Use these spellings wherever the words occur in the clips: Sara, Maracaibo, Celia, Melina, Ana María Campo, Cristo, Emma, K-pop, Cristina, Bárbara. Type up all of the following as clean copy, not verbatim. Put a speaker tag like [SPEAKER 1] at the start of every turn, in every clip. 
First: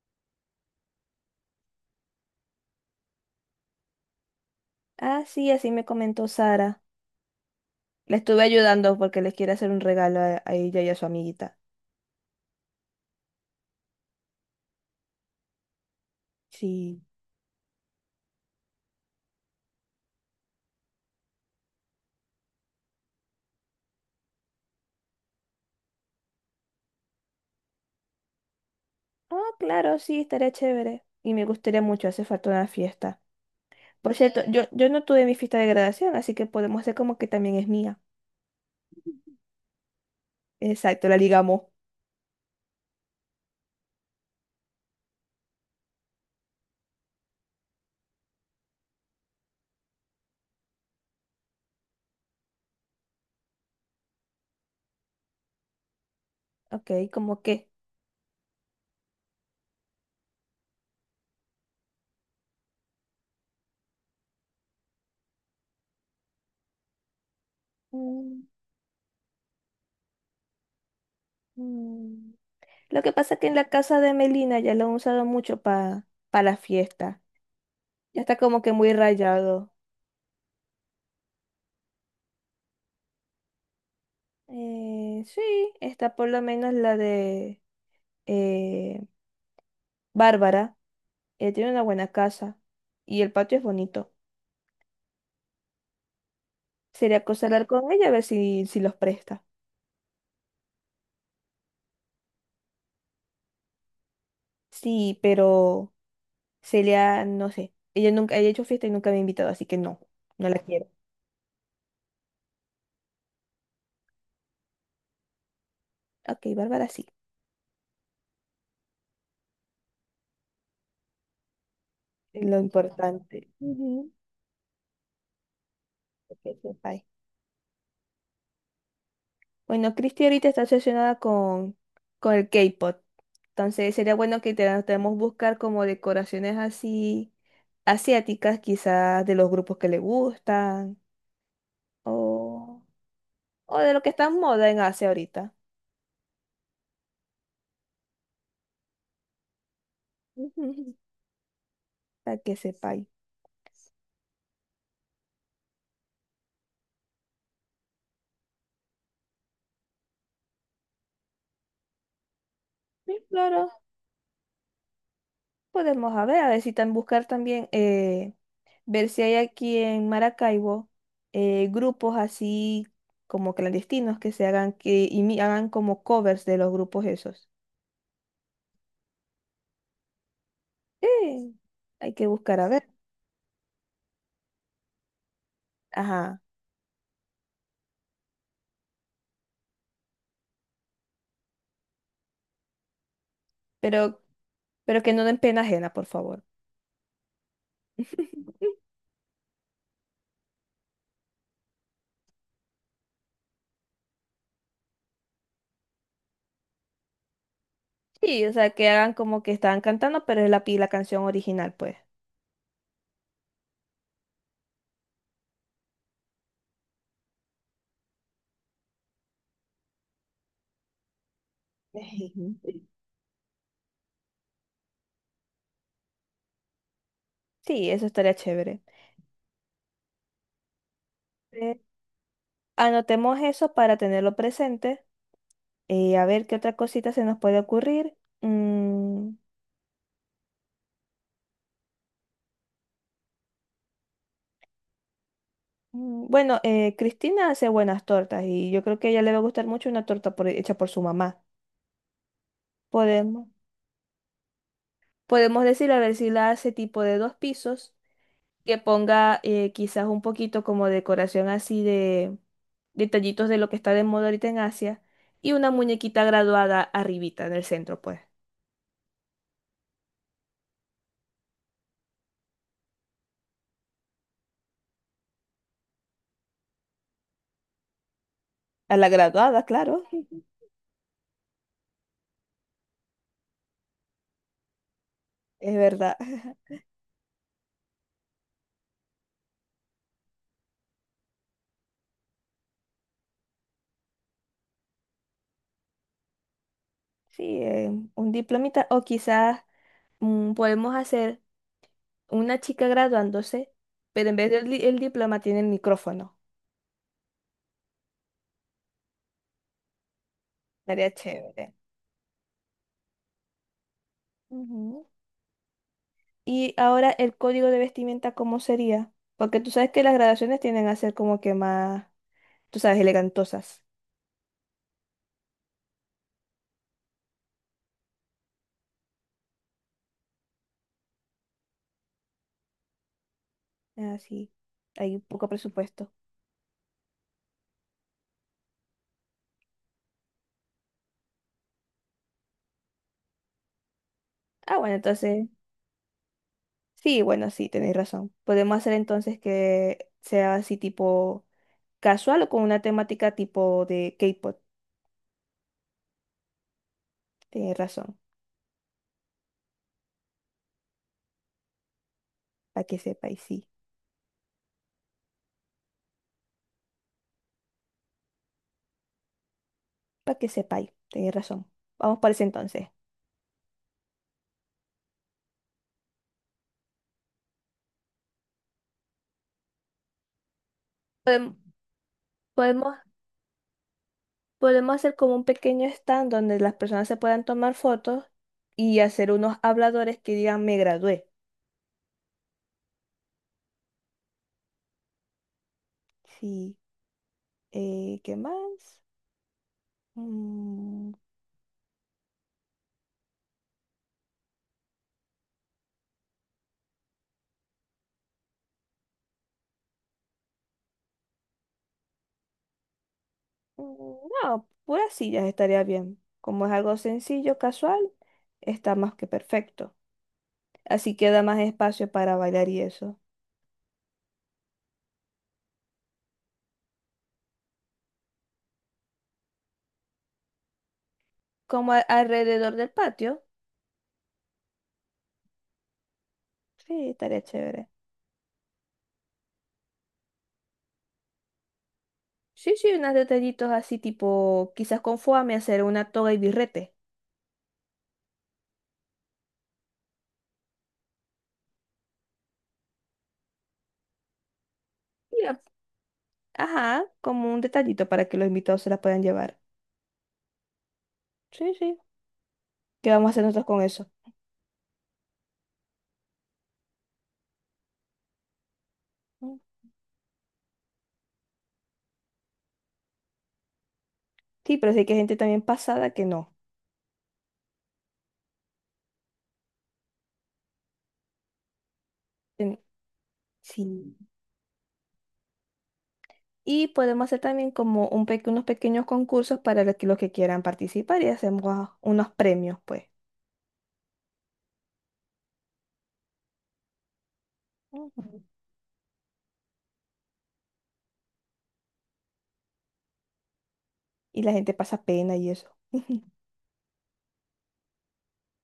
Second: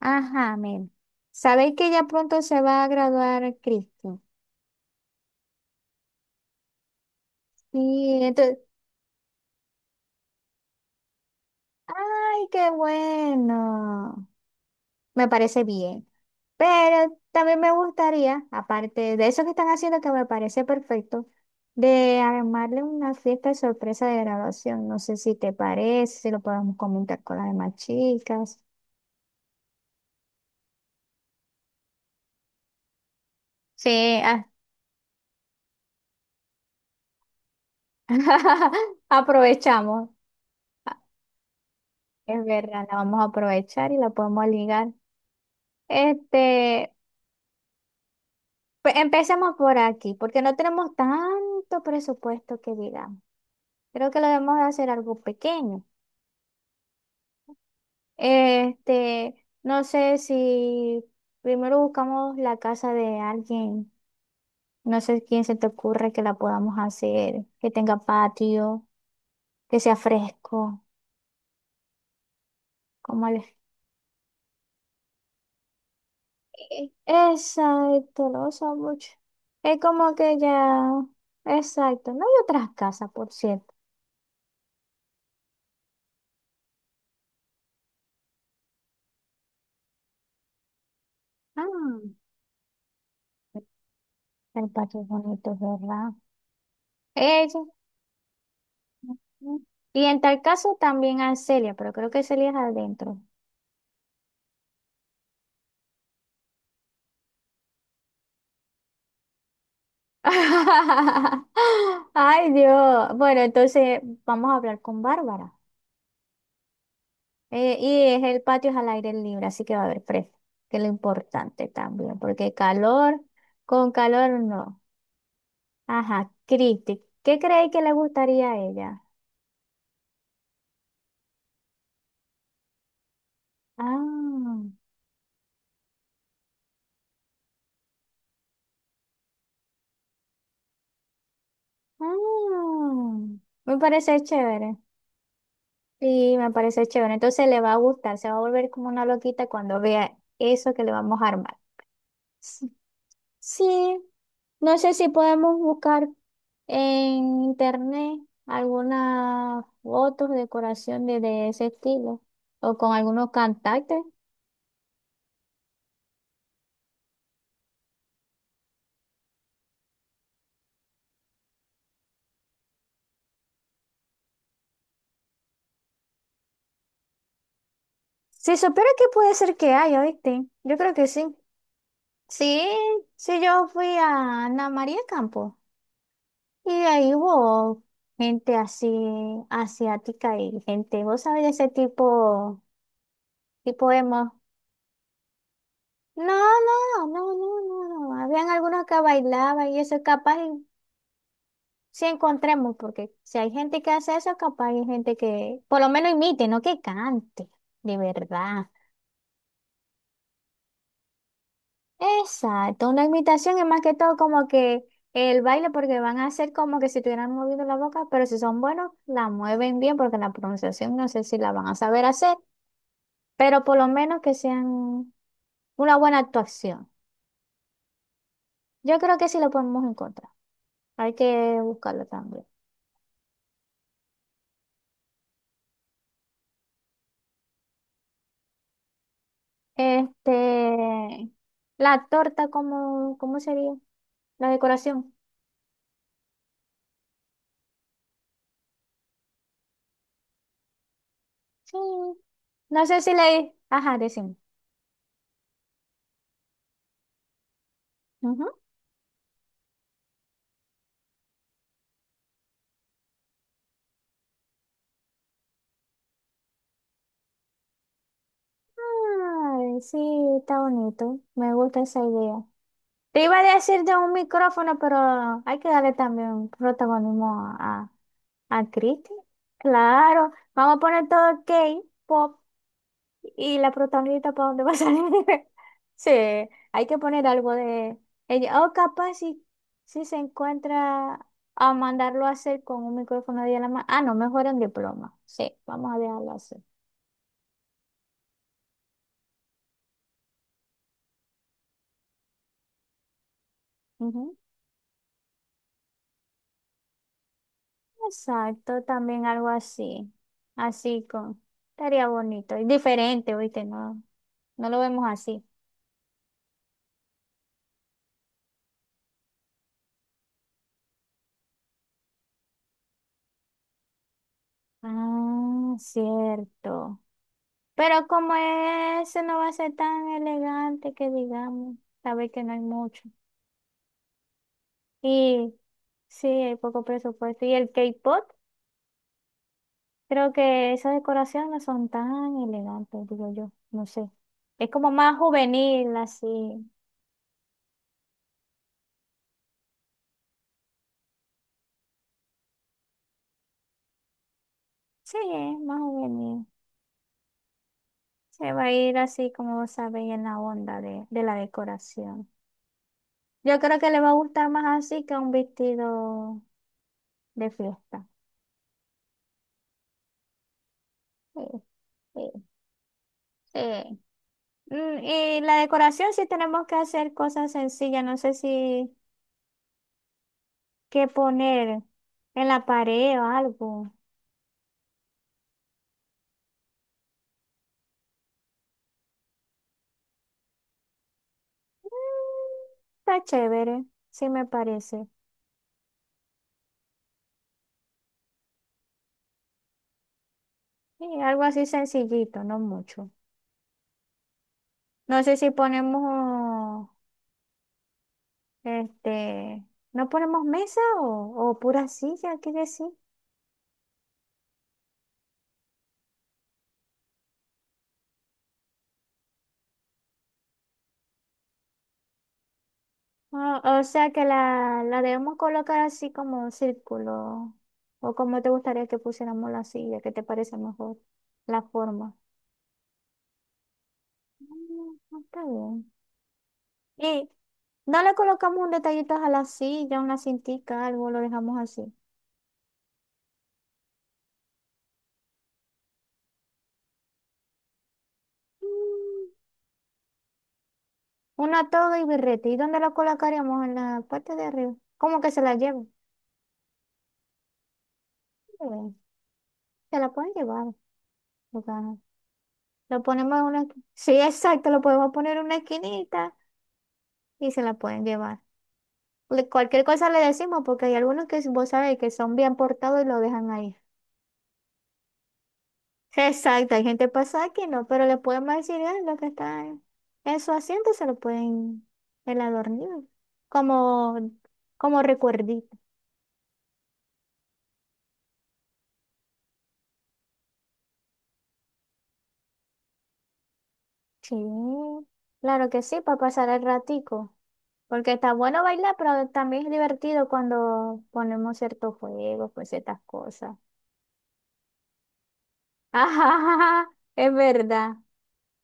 [SPEAKER 1] Ajá, men. Sabéis que ya pronto se va a graduar Cristo.
[SPEAKER 2] Ah, sí, así me comentó Sara. Le
[SPEAKER 1] Sí.
[SPEAKER 2] estuve ayudando porque les quiere hacer un regalo a ella y a su amiguita.
[SPEAKER 1] Qué bueno. Me parece bien.
[SPEAKER 2] Sí.
[SPEAKER 1] Pero también me gustaría, aparte de eso que están haciendo, que me parece perfecto, de armarle una fiesta de sorpresa de graduación. No sé si te parece, si lo podemos comentar con las demás chicas.
[SPEAKER 2] Ah, claro, sí, estaría chévere. Y me gustaría mucho, hace falta una fiesta. Por
[SPEAKER 1] Sí,
[SPEAKER 2] cierto, yo no tuve mi fiesta de graduación, así que podemos hacer como que también es mía.
[SPEAKER 1] aprovechamos. Ah,
[SPEAKER 2] Exacto, la ligamos.
[SPEAKER 1] Es verdad, la vamos a aprovechar y la podemos ligar. Este, Empecemos por aquí, porque no tenemos tanto presupuesto que digamos. Creo que lo debemos de hacer algo pequeño.
[SPEAKER 2] Ok, ¿como qué?
[SPEAKER 1] No sé si primero buscamos la casa de alguien, no sé quién se te ocurre que la podamos hacer, que tenga
[SPEAKER 2] Mm,
[SPEAKER 1] patio, que sea fresco,
[SPEAKER 2] mm. Lo que
[SPEAKER 1] como
[SPEAKER 2] pasa es
[SPEAKER 1] el...
[SPEAKER 2] que en la casa de Melina ya lo han usado mucho para la fiesta.
[SPEAKER 1] Exacto,
[SPEAKER 2] Ya está
[SPEAKER 1] lo
[SPEAKER 2] como
[SPEAKER 1] uso
[SPEAKER 2] que muy
[SPEAKER 1] mucho.
[SPEAKER 2] rayado.
[SPEAKER 1] Es como que ya, exacto, no hay otras casas, por cierto.
[SPEAKER 2] Sí, está por lo menos la de... eh, Bárbara, ella tiene una
[SPEAKER 1] Ah,
[SPEAKER 2] buena casa y el patio es bonito.
[SPEAKER 1] el patio es bonito, ¿verdad?
[SPEAKER 2] Sería cosa
[SPEAKER 1] Ella.
[SPEAKER 2] hablar con ella a ver si los presta.
[SPEAKER 1] Ujú. Y en tal caso también a Celia, pero creo que Celia es adentro.
[SPEAKER 2] Sí, pero Celia, no sé. Ella nunca ella ha hecho fiesta y nunca me ha invitado, así que no, no la quiero.
[SPEAKER 1] Ay, Dios. Bueno, entonces vamos a hablar con Bárbara.
[SPEAKER 2] Ok, Bárbara sí,
[SPEAKER 1] Y es el patio es al aire libre, así que va a haber fresco, que es lo importante también,
[SPEAKER 2] es
[SPEAKER 1] porque
[SPEAKER 2] lo
[SPEAKER 1] calor,
[SPEAKER 2] importante.
[SPEAKER 1] con
[SPEAKER 2] Ujú,
[SPEAKER 1] calor no. Ajá,
[SPEAKER 2] que
[SPEAKER 1] Cristi,
[SPEAKER 2] bye.
[SPEAKER 1] ¿qué creéis que le gustaría a ella?
[SPEAKER 2] Bueno, Cristi ahorita está obsesionada con el K-pop. Entonces sería bueno
[SPEAKER 1] Ah,
[SPEAKER 2] debemos buscar como decoraciones así asiáticas, quizás de los grupos que le gustan. O.
[SPEAKER 1] ah,
[SPEAKER 2] O
[SPEAKER 1] me
[SPEAKER 2] de lo que
[SPEAKER 1] parece
[SPEAKER 2] está en moda en
[SPEAKER 1] chévere.
[SPEAKER 2] Asia ahorita.
[SPEAKER 1] Sí, me parece chévere. Entonces le va a gustar, se va a volver como una loquita cuando vea eso que le
[SPEAKER 2] Ujú,
[SPEAKER 1] vamos a armar.
[SPEAKER 2] para que
[SPEAKER 1] S-
[SPEAKER 2] sepáis.
[SPEAKER 1] Sí, no sé si podemos buscar en internet algunas fotos, decoración de ese estilo o con
[SPEAKER 2] Sí,
[SPEAKER 1] algunos
[SPEAKER 2] claro,
[SPEAKER 1] cantantes.
[SPEAKER 2] podemos a ver si tan buscar también, ver si hay aquí en Maracaibo grupos así como clandestinos que se hagan, hagan como covers de los grupos esos.
[SPEAKER 1] Si supiera que puede ser que haya, ¿viste? Yo creo que sí.
[SPEAKER 2] Sí, hay que buscar
[SPEAKER 1] Sí,
[SPEAKER 2] a ver.
[SPEAKER 1] sí, yo fui a Ana María Campo.
[SPEAKER 2] Ajá,
[SPEAKER 1] Y ahí hubo gente así asiática y gente, vos sabés de ese tipo, tipo
[SPEAKER 2] pero,
[SPEAKER 1] emo.
[SPEAKER 2] pero que no den pena ajena, por
[SPEAKER 1] No,
[SPEAKER 2] favor.
[SPEAKER 1] no, no, no, no, no. Habían algunos que bailaban y eso capaz y sí encontremos, porque si hay gente que hace eso, capaz hay gente que por lo menos imite, no que cante, de
[SPEAKER 2] Sí, o
[SPEAKER 1] verdad.
[SPEAKER 2] sea, que hagan como que estaban cantando, pero es la canción original, pues.
[SPEAKER 1] Exacto, una imitación es más que todo como que el baile, porque van a hacer como que si tuvieran movido la boca, pero si son buenos, la mueven bien, porque la pronunciación no sé si la van a saber hacer. Pero por lo menos que sean una buena actuación.
[SPEAKER 2] Sí, eso estaría chévere.
[SPEAKER 1] Yo creo que sí lo podemos encontrar. Hay que buscarlo también.
[SPEAKER 2] Anotemos eso para tenerlo presente. A ver qué otra cosita se nos puede ocurrir. Mm,
[SPEAKER 1] Este, la torta, ¿cómo sería? La decoración.
[SPEAKER 2] bueno, Cristina hace buenas tortas y yo creo que a ella le va a gustar mucho una torta hecha por su mamá.
[SPEAKER 1] Sí. No sé si
[SPEAKER 2] Podemos,
[SPEAKER 1] le... Ajá, decimos.
[SPEAKER 2] podemos decir a ver si la hace tipo de dos pisos, que ponga quizás un poquito como decoración así de detallitos de lo que está de moda ahorita en Asia y una muñequita graduada arribita en el centro, pues.
[SPEAKER 1] Ay, sí, está bonito. Me gusta esa idea. Te iba a decir de un micrófono, pero hay que darle también protagonismo a
[SPEAKER 2] A
[SPEAKER 1] Cristi.
[SPEAKER 2] la graduada, claro,
[SPEAKER 1] Claro, vamos a poner todo K-pop. ¿Y la protagonista para dónde va a salir?
[SPEAKER 2] es
[SPEAKER 1] Sí,
[SPEAKER 2] verdad.
[SPEAKER 1] hay que poner algo de ella. O capaz si se encuentra a mandarlo a hacer con un micrófono de la mano. Ah, no, mejor en diploma. Sí, vamos a dejarlo hacer.
[SPEAKER 2] Sí, un diplomita. O quizás podemos hacer una chica graduándose, pero en
[SPEAKER 1] Ujú.
[SPEAKER 2] vez el diploma tiene el micrófono.
[SPEAKER 1] Exacto, también algo así. Así
[SPEAKER 2] Estaría
[SPEAKER 1] con.
[SPEAKER 2] chévere.
[SPEAKER 1] Estaría bonito. Y diferente, ¿viste? No, no lo vemos
[SPEAKER 2] Ujú.
[SPEAKER 1] así.
[SPEAKER 2] Y ahora el código de vestimenta, ¿cómo sería? Porque tú sabes que las graduaciones tienden a ser como que más, tú sabes, elegantosas.
[SPEAKER 1] Ah, cierto. Pero como ese no va a ser tan elegante que digamos, sabes que no hay mucho.
[SPEAKER 2] Así, hay poco
[SPEAKER 1] Y
[SPEAKER 2] presupuesto.
[SPEAKER 1] sí, hay poco presupuesto. Y el K-pop, creo que esas decoraciones no son tan elegantes, digo yo, no sé. Es
[SPEAKER 2] Ah,
[SPEAKER 1] como
[SPEAKER 2] bueno,
[SPEAKER 1] más
[SPEAKER 2] entonces,
[SPEAKER 1] juvenil, así.
[SPEAKER 2] sí, bueno, sí, tenéis razón. Podemos hacer entonces que sea así tipo casual o con una temática tipo de K-pop.
[SPEAKER 1] Sí, es más juvenil.
[SPEAKER 2] Tenéis razón.
[SPEAKER 1] Se va a ir así, como sabéis, en la onda de la decoración.
[SPEAKER 2] Para que sepáis,
[SPEAKER 1] Yo
[SPEAKER 2] sí.
[SPEAKER 1] creo que le va a gustar más así que un vestido de fiesta.
[SPEAKER 2] Para que sepáis, tenéis
[SPEAKER 1] Sí,
[SPEAKER 2] razón. Vamos por ese
[SPEAKER 1] sí,
[SPEAKER 2] entonces.
[SPEAKER 1] sí. Mm, y la decoración sí tenemos que hacer cosas sencillas, no sé si qué
[SPEAKER 2] Podem-
[SPEAKER 1] poner en la
[SPEAKER 2] Podemos,
[SPEAKER 1] pared o algo.
[SPEAKER 2] podemos hacer como un pequeño stand donde las personas se puedan tomar fotos y hacer unos habladores que digan me gradué.
[SPEAKER 1] Mm, está chévere, sí me parece.
[SPEAKER 2] Sí. ¿Qué más? Mm,
[SPEAKER 1] Y algo así sencillito, no mucho. No sé si ponemos, este, no ponemos mesa o pura silla, ¿qué decir?
[SPEAKER 2] mm, no, puras sillas estaría bien. Como es algo sencillo, casual, está más que perfecto. Así queda más espacio para bailar y eso.
[SPEAKER 1] O sea que la debemos colocar así como un círculo. O como te gustaría que pusiéramos la silla, ¿qué te parece mejor? La
[SPEAKER 2] Como
[SPEAKER 1] forma.
[SPEAKER 2] alrededor del patio.
[SPEAKER 1] Mm, está bien.
[SPEAKER 2] Sí,
[SPEAKER 1] Y
[SPEAKER 2] estaría chévere.
[SPEAKER 1] no le colocamos un detallito a la silla, una cintica, algo, lo dejamos así.
[SPEAKER 2] Sí, sí, unos detallitos así tipo, quizás con foame hacer una toga y birrete.
[SPEAKER 1] Mm, una toga y birrete. ¿Y dónde la colocaríamos? En la parte de arriba. ¿Cómo que se la
[SPEAKER 2] Ya.
[SPEAKER 1] llevan?
[SPEAKER 2] Ajá, como un detallito para que los invitados se
[SPEAKER 1] Eh,
[SPEAKER 2] la puedan llevar.
[SPEAKER 1] Se la pueden llevar. Porque,
[SPEAKER 2] Sí,
[SPEAKER 1] ajá,
[SPEAKER 2] sí.
[SPEAKER 1] lo
[SPEAKER 2] ¿Qué vamos a
[SPEAKER 1] ponemos en
[SPEAKER 2] hacer
[SPEAKER 1] una...
[SPEAKER 2] nosotros con eso?
[SPEAKER 1] Sí, exacto. Lo podemos poner en una esquinita y se la pueden llevar.
[SPEAKER 2] Mm.
[SPEAKER 1] Cualquier cosa le decimos porque hay algunos que vos sabés que son bien portados y lo dejan ahí.
[SPEAKER 2] Sí, pero sí que hay gente también pasada que no.
[SPEAKER 1] Exacto. Hay gente pasada que no, pero le podemos decir "Ah, lo que está en su asiento se lo pueden el
[SPEAKER 2] Ten-
[SPEAKER 1] adornillo.
[SPEAKER 2] Sí.
[SPEAKER 1] Como, como recuerdito.
[SPEAKER 2] Y podemos hacer también como unos pequeños concursos para los que quieran participar y hacemos unos premios, pues.
[SPEAKER 1] Sí, claro que sí, para pasar el ratico. Porque está
[SPEAKER 2] Ujú.
[SPEAKER 1] bueno bailar, pero también es divertido cuando ponemos ciertos juegos, pues ciertas cosas.
[SPEAKER 2] Y la gente pasa pena y eso.
[SPEAKER 1] Ajá, es verdad.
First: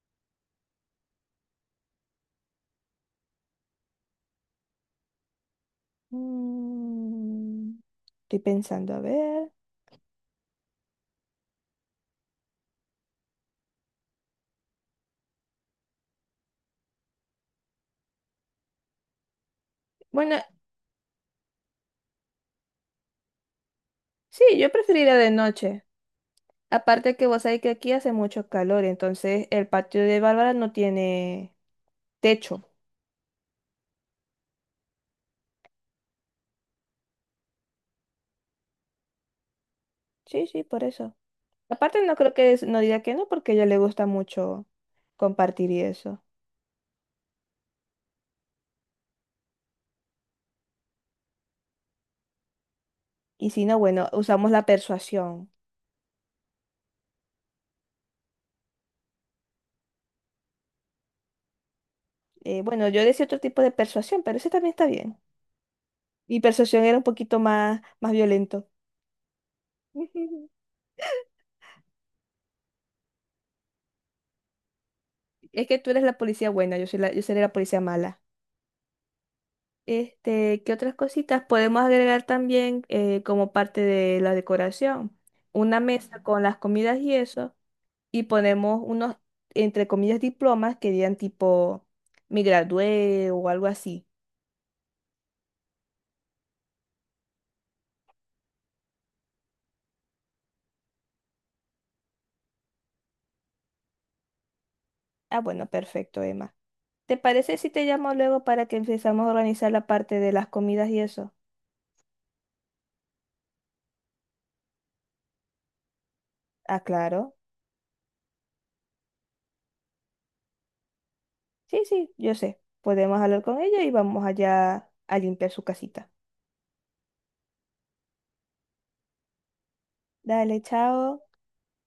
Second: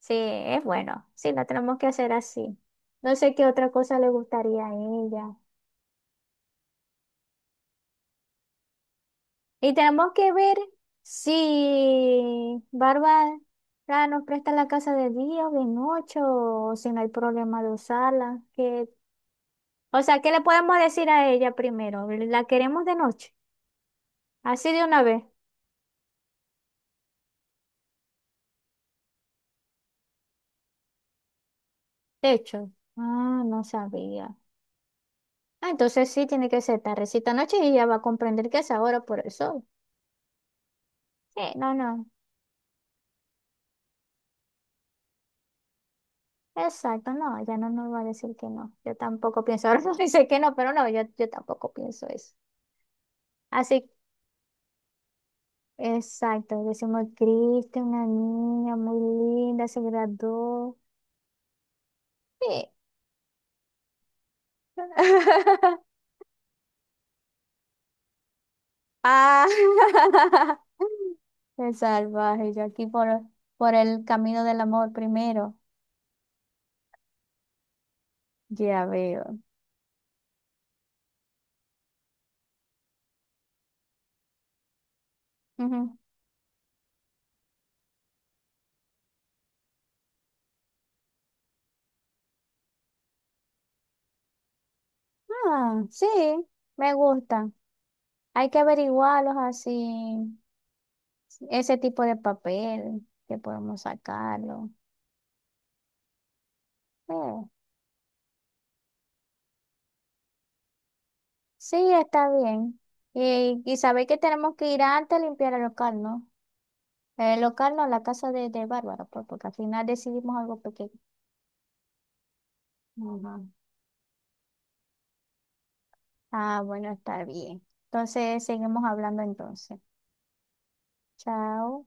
[SPEAKER 1] Sí, es bueno. Sí, lo tenemos que hacer así. No sé qué otra cosa le gustaría a ella.
[SPEAKER 2] Mm, Estoy pensando, a ver.
[SPEAKER 1] Y tenemos que ver si Bárbara nos presta la casa de día o de noche o si no hay problema de usarla. Que... O sea, ¿qué
[SPEAKER 2] Bueno,
[SPEAKER 1] le podemos decir a ella primero? ¿La queremos de noche?
[SPEAKER 2] sí,
[SPEAKER 1] Así
[SPEAKER 2] yo
[SPEAKER 1] de una
[SPEAKER 2] preferiría
[SPEAKER 1] vez.
[SPEAKER 2] de noche. Aparte que vos sabés que aquí hace mucho calor, entonces el patio de Bárbara no tiene techo.
[SPEAKER 1] Techo. Ah, no sabía. Ah, entonces sí tiene que ser tardecita noche y ella va a comprender que es ahora por el sol.
[SPEAKER 2] Sí, sí, por eso.
[SPEAKER 1] Sí, no,
[SPEAKER 2] Aparte
[SPEAKER 1] no.
[SPEAKER 2] no creo no diga que no, porque a ella le gusta mucho compartir y eso.
[SPEAKER 1] Exacto, no, ella no nos va a decir que no. Yo tampoco pienso, ahora no dice que no, pero no, yo tampoco pienso eso.
[SPEAKER 2] Y si no,
[SPEAKER 1] Así,
[SPEAKER 2] bueno, usamos la persuasión.
[SPEAKER 1] exacto, decimos, Cristo, una niña muy linda, se graduó. Sí.
[SPEAKER 2] Bueno, yo decía otro tipo de persuasión, pero ese también está bien. Mi persuasión era un poquito más, más violento.
[SPEAKER 1] Ah, el salvaje, yo aquí por el camino del amor primero.
[SPEAKER 2] Es que tú eres la policía buena, yo soy yo seré la policía mala.
[SPEAKER 1] Ya veo.
[SPEAKER 2] Este, ¿qué otras cositas podemos agregar también como parte de la decoración? Una
[SPEAKER 1] Ujú.
[SPEAKER 2] mesa con las comidas y eso, y ponemos entre comillas, diplomas que digan tipo, me gradué o algo así.
[SPEAKER 1] Ah, sí, me gustan. Hay que averiguarlos así, ese tipo de papel que podemos sacarlo.
[SPEAKER 2] Ah, bueno, perfecto, Emma. ¿Te
[SPEAKER 1] Eh,
[SPEAKER 2] parece si te llamo luego para que empezamos a organizar la parte de las comidas y eso?
[SPEAKER 1] sí, está bien. Y sabéis que tenemos que ir antes a limpiar el local, ¿no?
[SPEAKER 2] Ah, claro.
[SPEAKER 1] El local no, la casa de Bárbara, pues, porque al final decidimos algo pequeño.
[SPEAKER 2] Sí, sí, yo sé. Podemos
[SPEAKER 1] Ujú.
[SPEAKER 2] hablar con ella y vamos allá a limpiar su casita.
[SPEAKER 1] Ah, bueno, está bien. Entonces, seguimos hablando entonces.
[SPEAKER 2] Dale, chao.
[SPEAKER 1] Chao.